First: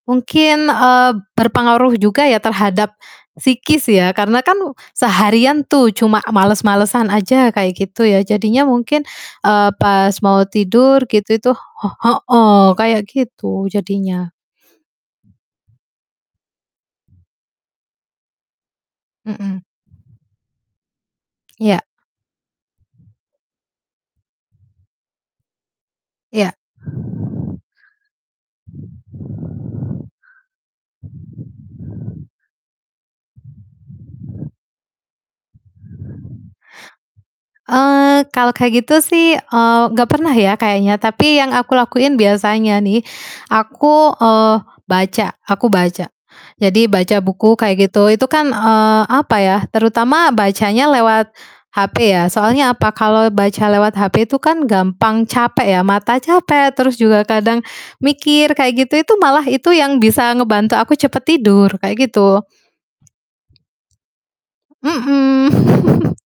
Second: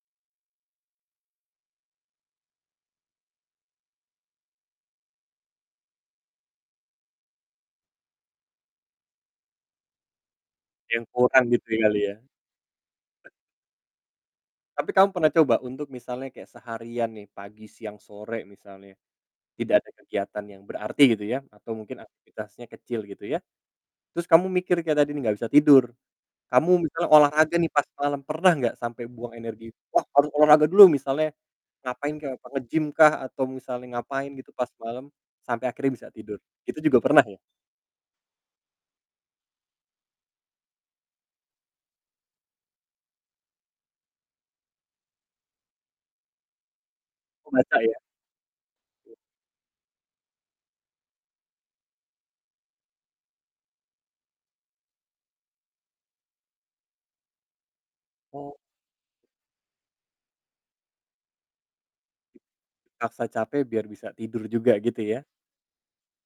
Mungkin, eee, berpengaruh juga ya terhadap psikis ya, karena kan seharian tuh cuma males-malesan aja kayak gitu ya, jadinya mungkin, eee, pas mau Yang tidur gitu kurang itu gitu he kali ya? heeh, kayak gitu jadinya. Tapi kamu pernah coba untuk misalnya kayak seharian nih pagi, siang, sore, misalnya Mhm. tidak ada kegiatan yang berarti gitu ya, atau Iya. mungkin aktivitasnya kecil gitu ya. Terus Kamu mikir kayak tadi nih enggak bisa tidur, Ya. kamu misalnya olahraga nih pas malem, pernah gak sampe buang energi, "Wah, harus olahraga dulu!" misalnya ngapain kek, nge-gym kah atau misalnya ngapain gitu pas malem sampai akhirnya bisa tidur? Itu juga pernah ya? Eee, kalau kayak gitu sih, eee, gak pernah ya kayaknya, tapi yang aku lakuin biasanya nih, aku, eee, baca, aku baca. Jadi baca buku kayak Membaca ya? gitu, itu kan, eee, apa ya, terutama bacanya lewat HP ya, soalnya apa? Kalau baca lewat HP itu kan gampang capek ya, mata capek, terus juga kadang mikir Oh. kayak gitu, itu malah itu yang bisa ngebantu aku cepet tidur kayak gitu. Paksa capek biar bisa tidur juga gitu ya? Mhm.